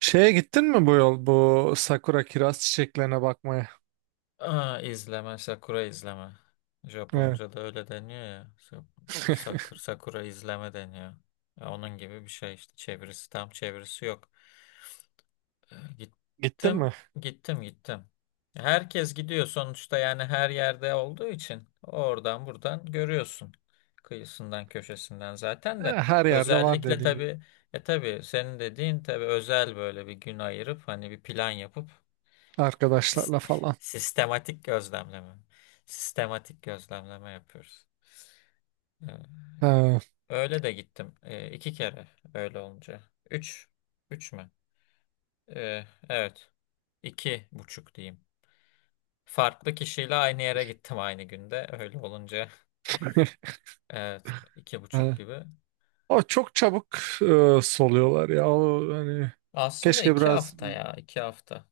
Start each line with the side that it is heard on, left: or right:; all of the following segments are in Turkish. right: Şeye gittin mi bu yol bu sakura kiraz çiçeklerine bakmaya?
left: Aa, izleme, sakura izleme.
right: Evet.
left: Japonca'da öyle deniyor ya. Sakura, sakura izleme deniyor. Ya onun gibi bir şey işte. Tam çevirisi yok.
right: Gittin mi?
left: Gittim, gittim, gittim. Herkes gidiyor sonuçta yani her yerde olduğu için oradan buradan görüyorsun. Kıyısından, köşesinden zaten de
right: Her yerde var
left: özellikle
right: dediğin gibi
left: tabii tabii senin dediğin tabii özel böyle bir gün ayırıp hani bir plan yapıp Sis-
right: arkadaşlarla falan.
left: sistematik gözlemleme. Sistematik gözlemleme yapıyoruz. Ee,
right: Ha.
left: Öyle de gittim. İki kere öyle olunca. Üç. Üç mü? Evet. İki buçuk diyeyim. Farklı kişiyle aynı yere gittim aynı günde. Öyle olunca evet iki buçuk
right: Ha.
left: gibi.
right: O çok çabuk soluyorlar ya. O hani
left: Aslında
right: keşke
left: iki
right: biraz
left: hafta ya iki hafta.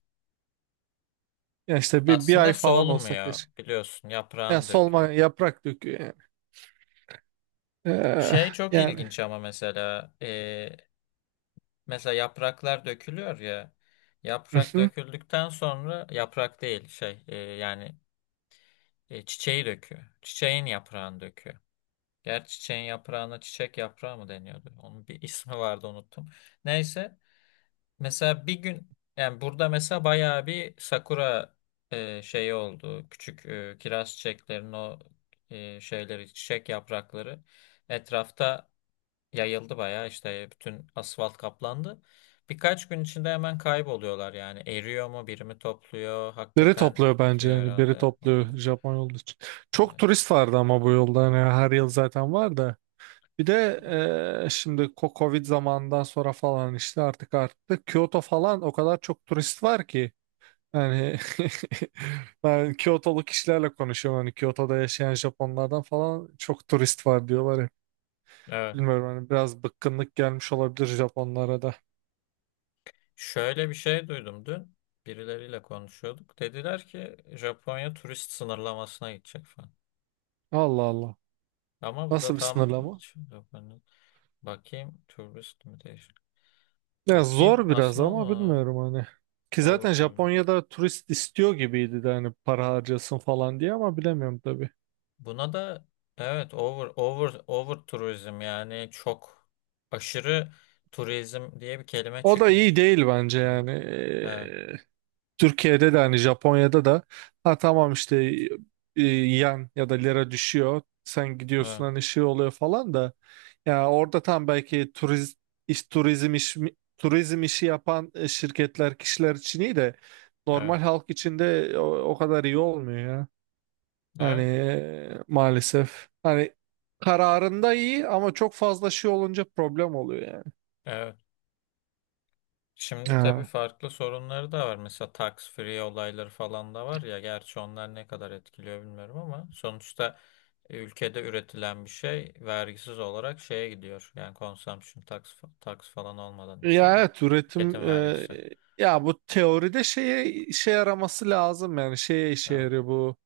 right: ya işte bir
left: Aslında
right: ay falan olsa
left: solmuyor
right: keşke.
left: biliyorsun
right: Ya
left: yaprağını
right: solma
left: döküyor.
right: yaprak döküyor yani. E,
left: Şey çok
right: Yani.
left: ilginç ama mesela yapraklar dökülüyor ya.
right: Hı
left: Yaprak
right: hı.
left: döküldükten sonra yaprak değil yani çiçeği döküyor. Çiçeğin yaprağını döküyor. Gerçi çiçeğin yaprağına çiçek yaprağı mı deniyordu? Onun bir ismi vardı unuttum. Neyse mesela bir gün yani burada mesela bayağı bir sakura şeyi oldu. Küçük kiraz çiçeklerinin o şeyleri çiçek yaprakları etrafta yayıldı bayağı işte bütün asfalt kaplandı. Birkaç gün içinde hemen kayboluyorlar yani. Eriyor mu, biri mi topluyor?
right: Biri
left: Hakikaten
right: topluyor bence
left: bitiyor
right: yani biri
left: herhalde.
right: topluyor
left: Olabilir.
right: Japon yolu için. Çok
left: Evet,
right: turist vardı ama bu yolda hani
left: evet.
right: her yıl zaten var da. Bir de şimdi Covid zamanından sonra falan işte artık arttı. Kyoto falan o kadar çok turist var ki. Yani ben Kyotolu kişilerle konuşuyorum. Hani Kyoto'da yaşayan Japonlardan falan çok turist var diyorlar hep.
left: Evet.
right: Bilmiyorum hani biraz bıkkınlık gelmiş olabilir Japonlara da.
left: Şöyle bir şey duydum dün. Birileriyle konuşuyorduk. Dediler ki Japonya turist sınırlamasına gidecek falan.
right: Allah Allah.
left: Ama bu da
right: Nasıl bir
left: tam
right: sınırlama?
left: Japonya. Bakayım turist mi?
right: Ya
left: Bakayım
right: zor biraz
left: aslında o
right: ama
left: mu?
right: bilmiyorum hani. Ki
left: Over
right: zaten
left: tourism.
right: Japonya'da turist istiyor gibiydi de hani para harcasın falan diye ama bilemiyorum tabii.
left: Buna da evet over turizm yani çok aşırı turizm diye bir kelime
right: O da iyi
left: çıkmış.
right: değil bence
left: Evet.
right: yani.
left: Evet.
right: Türkiye'de de hani Japonya'da da ha tamam işte yen ya da lira düşüyor. Sen gidiyorsun
left: Evet.
right: hani şey oluyor falan da. Ya orada tam belki iş, turizm iş, turizm işi yapan şirketler kişiler için iyi de
left: Evet.
right: normal halk için de o kadar iyi olmuyor ya. Hani
left: Evet.
right: maalesef. Hani kararında iyi ama çok fazla şey olunca problem oluyor yani.
left: Evet. Şimdi tabii
right: Ha.
left: farklı sorunları da var. Mesela tax free olayları falan da var ya. Gerçi onlar ne kadar etkiliyor bilmiyorum ama sonuçta ülkede üretilen bir şey vergisiz olarak şeye gidiyor. Yani consumption tax falan olmadan
right: Ya
left: içinde.
right: evet üretim
left: Tüketim vergisi.
right: ya bu teoride şeye işe yaraması lazım yani şeye işe
left: Evet.
right: yarıyor bu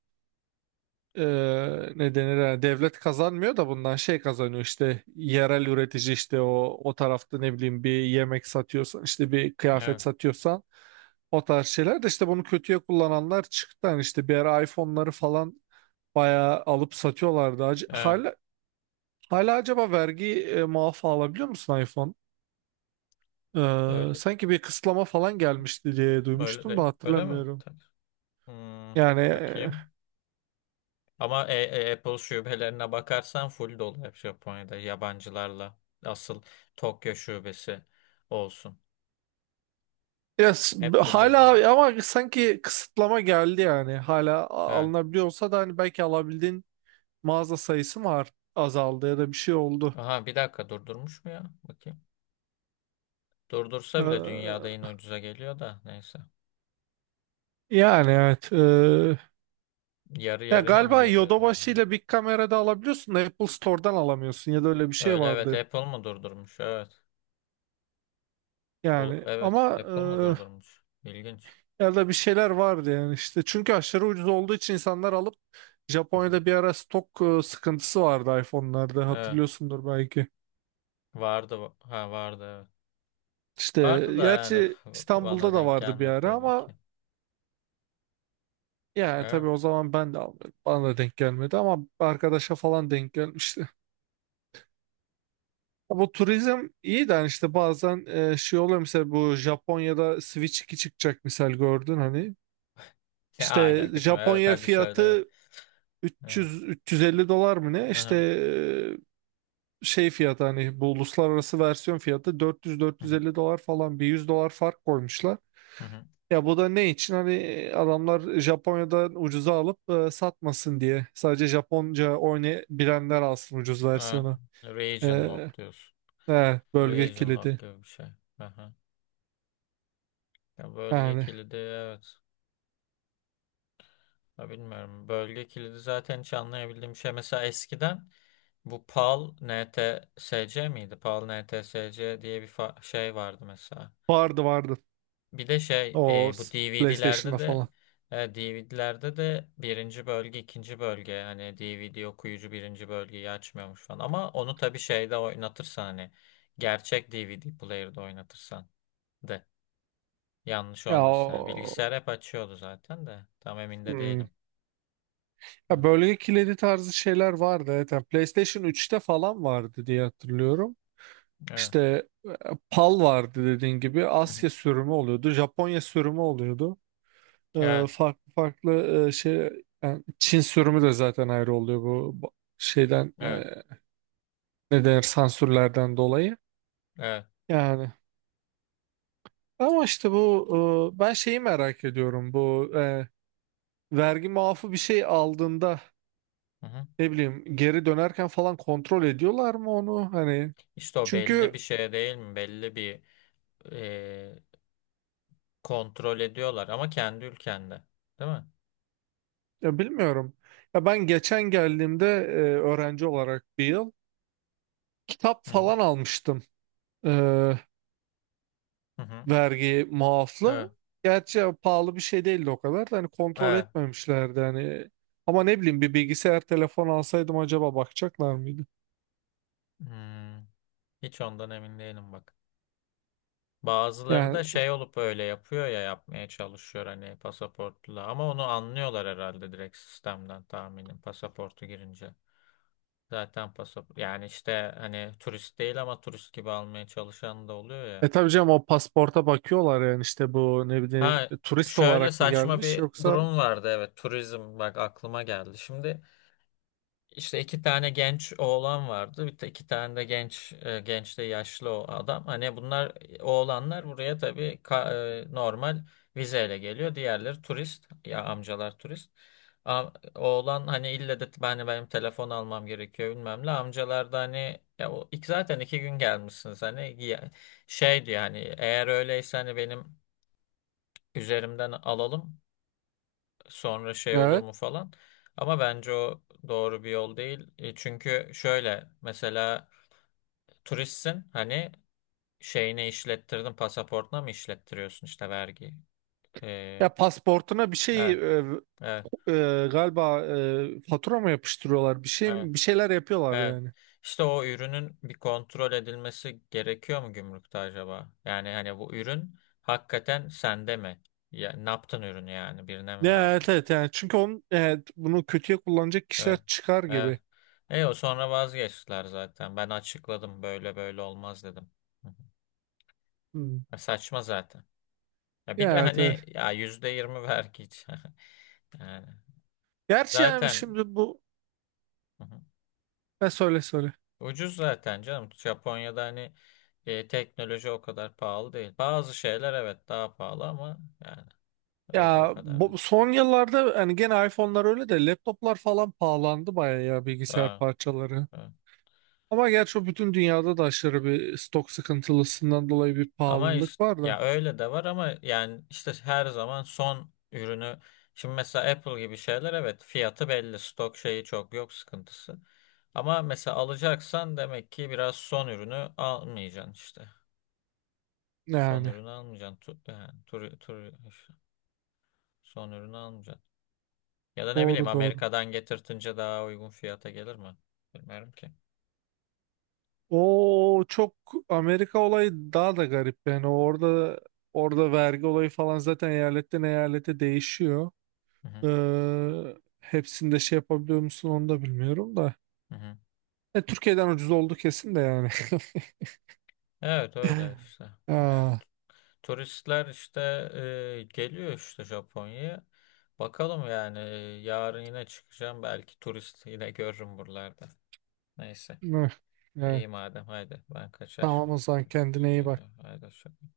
right: e,
left: Evet.
right: ne denir yani devlet kazanmıyor da bundan şey kazanıyor işte yerel üretici işte o tarafta ne bileyim bir yemek satıyorsan işte bir kıyafet
left: Evet.
right: satıyorsan o tarz şeyler de işte bunu kötüye kullananlar çıktı yani işte bir ara iPhone'ları falan bayağı alıp satıyorlardı Ac-
left: Evet.
right: hala hala acaba vergi muafı alabiliyor musun iPhone? Ee,
left: Öyle.
right: sanki bir kısıtlama falan gelmişti diye
left: Öyle
right: duymuştum
left: değil.
right: da
left: Öyle mi?
right: hatırlamıyorum.
left: Tak. Hmm,
right: Yani
left: bakayım. Ama Apple şubelerine bakarsan full dolu hep Japonya'da yabancılarla. Asıl Tokyo şubesi olsun.
right: ya,
left: Hep full dolu.
right: hala ama sanki kısıtlama geldi yani. Hala
left: Evet.
right: alınabiliyorsa da hani belki alabildiğin mağaza sayısı mı azaldı ya da bir şey oldu.
left: Aha bir dakika durdurmuş mu ya? Bakayım. Durdursa bile dünyada yine
right: Ee,
left: ucuza geliyor da neyse.
right: yani evet. ee,
left: Yarı
right: ya
left: yarıya mı
right: galiba
left: geliyordur?
right: Yodobashi ile Big Kamera'da alabiliyorsun da Apple Store'dan alamıyorsun ya da öyle bir şey
left: Öyle evet
right: vardı.
left: Apple mı durdurmuş? Evet.
right: Yani
left: Evet
right: ama
left: Apple mı durdurmuş? İlginç.
right: ya da bir şeyler vardı yani işte. Çünkü aşırı ucuz olduğu için insanlar alıp Japonya'da bir ara stok sıkıntısı vardı iPhone'larda
left: Evet.
right: hatırlıyorsundur belki.
left: Vardı. Ha vardı evet.
right: İşte
left: Vardı da yani
right: gerçi
left: bana
right: İstanbul'da da
left: denk
right: vardı bir
left: gelmedi
right: ara
left: tabii
right: ama
left: ki.
right: yani tabii
left: Evet.
right: o zaman ben de almıyordum. Bana da denk gelmedi ama arkadaşa falan denk gelmişti. Ya bu turizm iyi de hani işte bazen şey oluyor mesela bu Japonya'da Switch 2 çıkacak misal gördün hani.
left: Ne
right: İşte
left: alakası var? Evet
right: Japonya
left: hadi söyle. Evet.
right: fiyatı
left: Evet.
right: 300-350 dolar mı ne?
left: Hı
right: İşte
left: hı.
right: şey fiyatı hani bu uluslararası versiyon fiyatı
left: Hı hı.
right: 400-450 dolar falan bir 100 dolar fark koymuşlar.
left: Hı hı.
right: Ya bu da ne için? Hani adamlar Japonya'dan ucuza alıp satmasın diye. Sadece Japonca oynayabilenler alsın ucuz
left: Ha,
right: versiyonu. E,
left: region lock diyorsun.
right: bölge
left: Region lock
right: kilidi.
left: gibi bir şey. Hı hı. Ya bölge
right: Yani
left: kilidi evet. Ya bilmiyorum. Bölge kilidi zaten hiç anlayabildiğim şey. Mesela eskiden bu PAL NTSC miydi? PAL NTSC diye bir şey vardı mesela.
right: vardı vardı.
left: Bir de
right: O
left: bu DVD'lerde
right: PlayStation'da
left: de
right: falan.
left: DVD'lerde de birinci bölge ikinci bölge hani DVD okuyucu birinci bölgeyi açmıyormuş falan ama onu tabii şeyde oynatırsan hani gerçek DVD player'da oynatırsan de yanlış
right: Ya,
left: olmasın yani
right: o,
left: bilgisayar hep açıyordu zaten de tam emin de
right: hmm.
left: değilim.
right: Ya
left: Hı.
right: bölge kilidi tarzı şeyler vardı. Evet, yani PlayStation 3'te falan vardı diye hatırlıyorum.
left: Evet.
right: İşte PAL vardı dediğin gibi
left: Hı hı.
right: Asya sürümü oluyordu, Japonya sürümü oluyordu. E,
left: Evet.
right: farklı farklı şey yani Çin sürümü de zaten ayrı oluyor bu şeyden
left: Evet.
right: ne denir sansürlerden dolayı.
left: Evet.
right: Yani ama işte bu ben şeyi merak ediyorum bu vergi muafı bir şey aldığında
left: Hı hı.
right: ne bileyim geri dönerken falan kontrol ediyorlar mı onu hani
left: İşte o belli bir
right: çünkü
left: şey değil mi? Belli bir e, kontrol ediyorlar ama kendi ülkende değil mi?
right: ya bilmiyorum. Ya ben geçen geldiğimde öğrenci olarak bir yıl kitap
left: Hı hı.
right: falan almıştım eee,
left: Hı hı.
right: vergi muaflı.
left: Evet.
right: Gerçi pahalı bir şey değildi o kadar da hani kontrol
left: Evet.
right: etmemişlerdi hani. Ama ne bileyim bir bilgisayar telefon alsaydım acaba bakacaklar mıydı?
left: Hmm. Hiç ondan emin değilim bak. Bazıları
right: Yani
left: da şey olup öyle yapıyor ya yapmaya çalışıyor hani pasaportla ama onu anlıyorlar herhalde direkt sistemden tahminim pasaportu girince. Zaten pasaport yani işte hani turist değil ama turist gibi almaya çalışan da oluyor ya.
right: tabii canım o pasporta bakıyorlar yani işte bu ne bileyim
left: Ha
right: turist
left: şöyle
right: olarak mı
left: saçma
right: gelmiş
left: bir
right: yoksa
left: durum vardı evet turizm bak aklıma geldi. Şimdi İşte iki tane genç oğlan vardı. Bir de iki tane de genç de yaşlı o adam. Hani bunlar oğlanlar buraya tabii normal vizeyle geliyor. Diğerleri turist. Ya amcalar turist. A- Oğlan hani ille de ben benim telefon almam gerekiyor bilmem ne. Amcalar da hani ya o, iki, zaten iki gün gelmişsiniz hani şey diyor hani eğer öyleyse hani benim üzerimden alalım sonra şey olur
right: evet
left: mu falan. Ama bence o doğru bir yol değil. E, çünkü şöyle mesela turistsin hani şeyini işlettirdin pasaportuna mı işlettiriyorsun işte vergi. E,
right: ya pasportuna bir şey
left: evet,
right: e,
left: evet,
right: e, galiba fatura mı yapıştırıyorlar? Bir
left: evet,
right: şey bir şeyler yapıyorlar
left: evet.
right: yani.
left: İşte o ürünün bir kontrol edilmesi gerekiyor mu gümrükte acaba? Yani hani bu ürün hakikaten sende mi? Ya, ne yaptın ürünü yani birine mi
right: Ya, evet
left: verdin?
right: evet yani çünkü onun evet, bunu kötüye kullanacak kişiler
left: Evet.
right: çıkar
left: Evet.
right: gibi.
left: E o sonra vazgeçtiler zaten. Ben açıkladım böyle böyle olmaz dedim. Hı hı.
right: Hmm.
left: Ya saçma zaten. Ya bir
right: Ya,
left: de
right: evet
left: hani
right: evet.
left: ya %20 vergi. Yani
right: Gerçi yani
left: zaten
right: şimdi bu
left: hı hı.
right: ne söyle söyle.
left: Ucuz zaten canım. Japonya'da hani teknoloji o kadar pahalı değil. Bazı şeyler evet daha pahalı ama yani öyle o
right: Ya
left: kadar değil.
right: bu, son yıllarda hani gene iPhone'lar öyle de laptoplar falan pahalandı bayağı ya bilgisayar
left: Ha,
right: parçaları.
left: evet.
right: Ama gerçi o bütün dünyada da aşırı bir stok sıkıntılısından dolayı bir
left: Ama
right: pahalılık
left: işte
right: var da.
left: ya öyle de var ama yani işte her zaman son ürünü şimdi mesela Apple gibi şeyler evet fiyatı belli stok şeyi çok yok sıkıntısı. Ama mesela alacaksan demek ki biraz son ürünü almayacaksın işte. Son
right: Yani
left: ürünü almayacaksın. Tu, yani, tur, tur, son ürünü almayacaksın. Ya da ne bileyim
right: doğru doğru.
left: Amerika'dan getirtince daha uygun fiyata gelir mi? Bilmiyorum ki.
right: O çok Amerika olayı daha da garip yani orada orada vergi olayı falan zaten eyaletten eyalete değişiyor.
left: Hı hı,
right: Hepsinde şey yapabiliyor musun onu da bilmiyorum da.
left: hı hı.
right: Türkiye'den ucuz oldu kesin de yani.
left: Evet öyle işte. Yani
right: Aa,
left: turistler işte geliyor işte Japonya'ya. Bakalım yani yarın yine çıkacağım. Belki turist yine görürüm buralarda. Neyse.
right: eh,
left: İyi
right: evet.
left: madem haydi ben kaçar.
right: Tamam o zaman
left: Görüşürüz.
right: kendine
left: Güle
right: iyi bak.
left: güle. Haydi hoşça kal.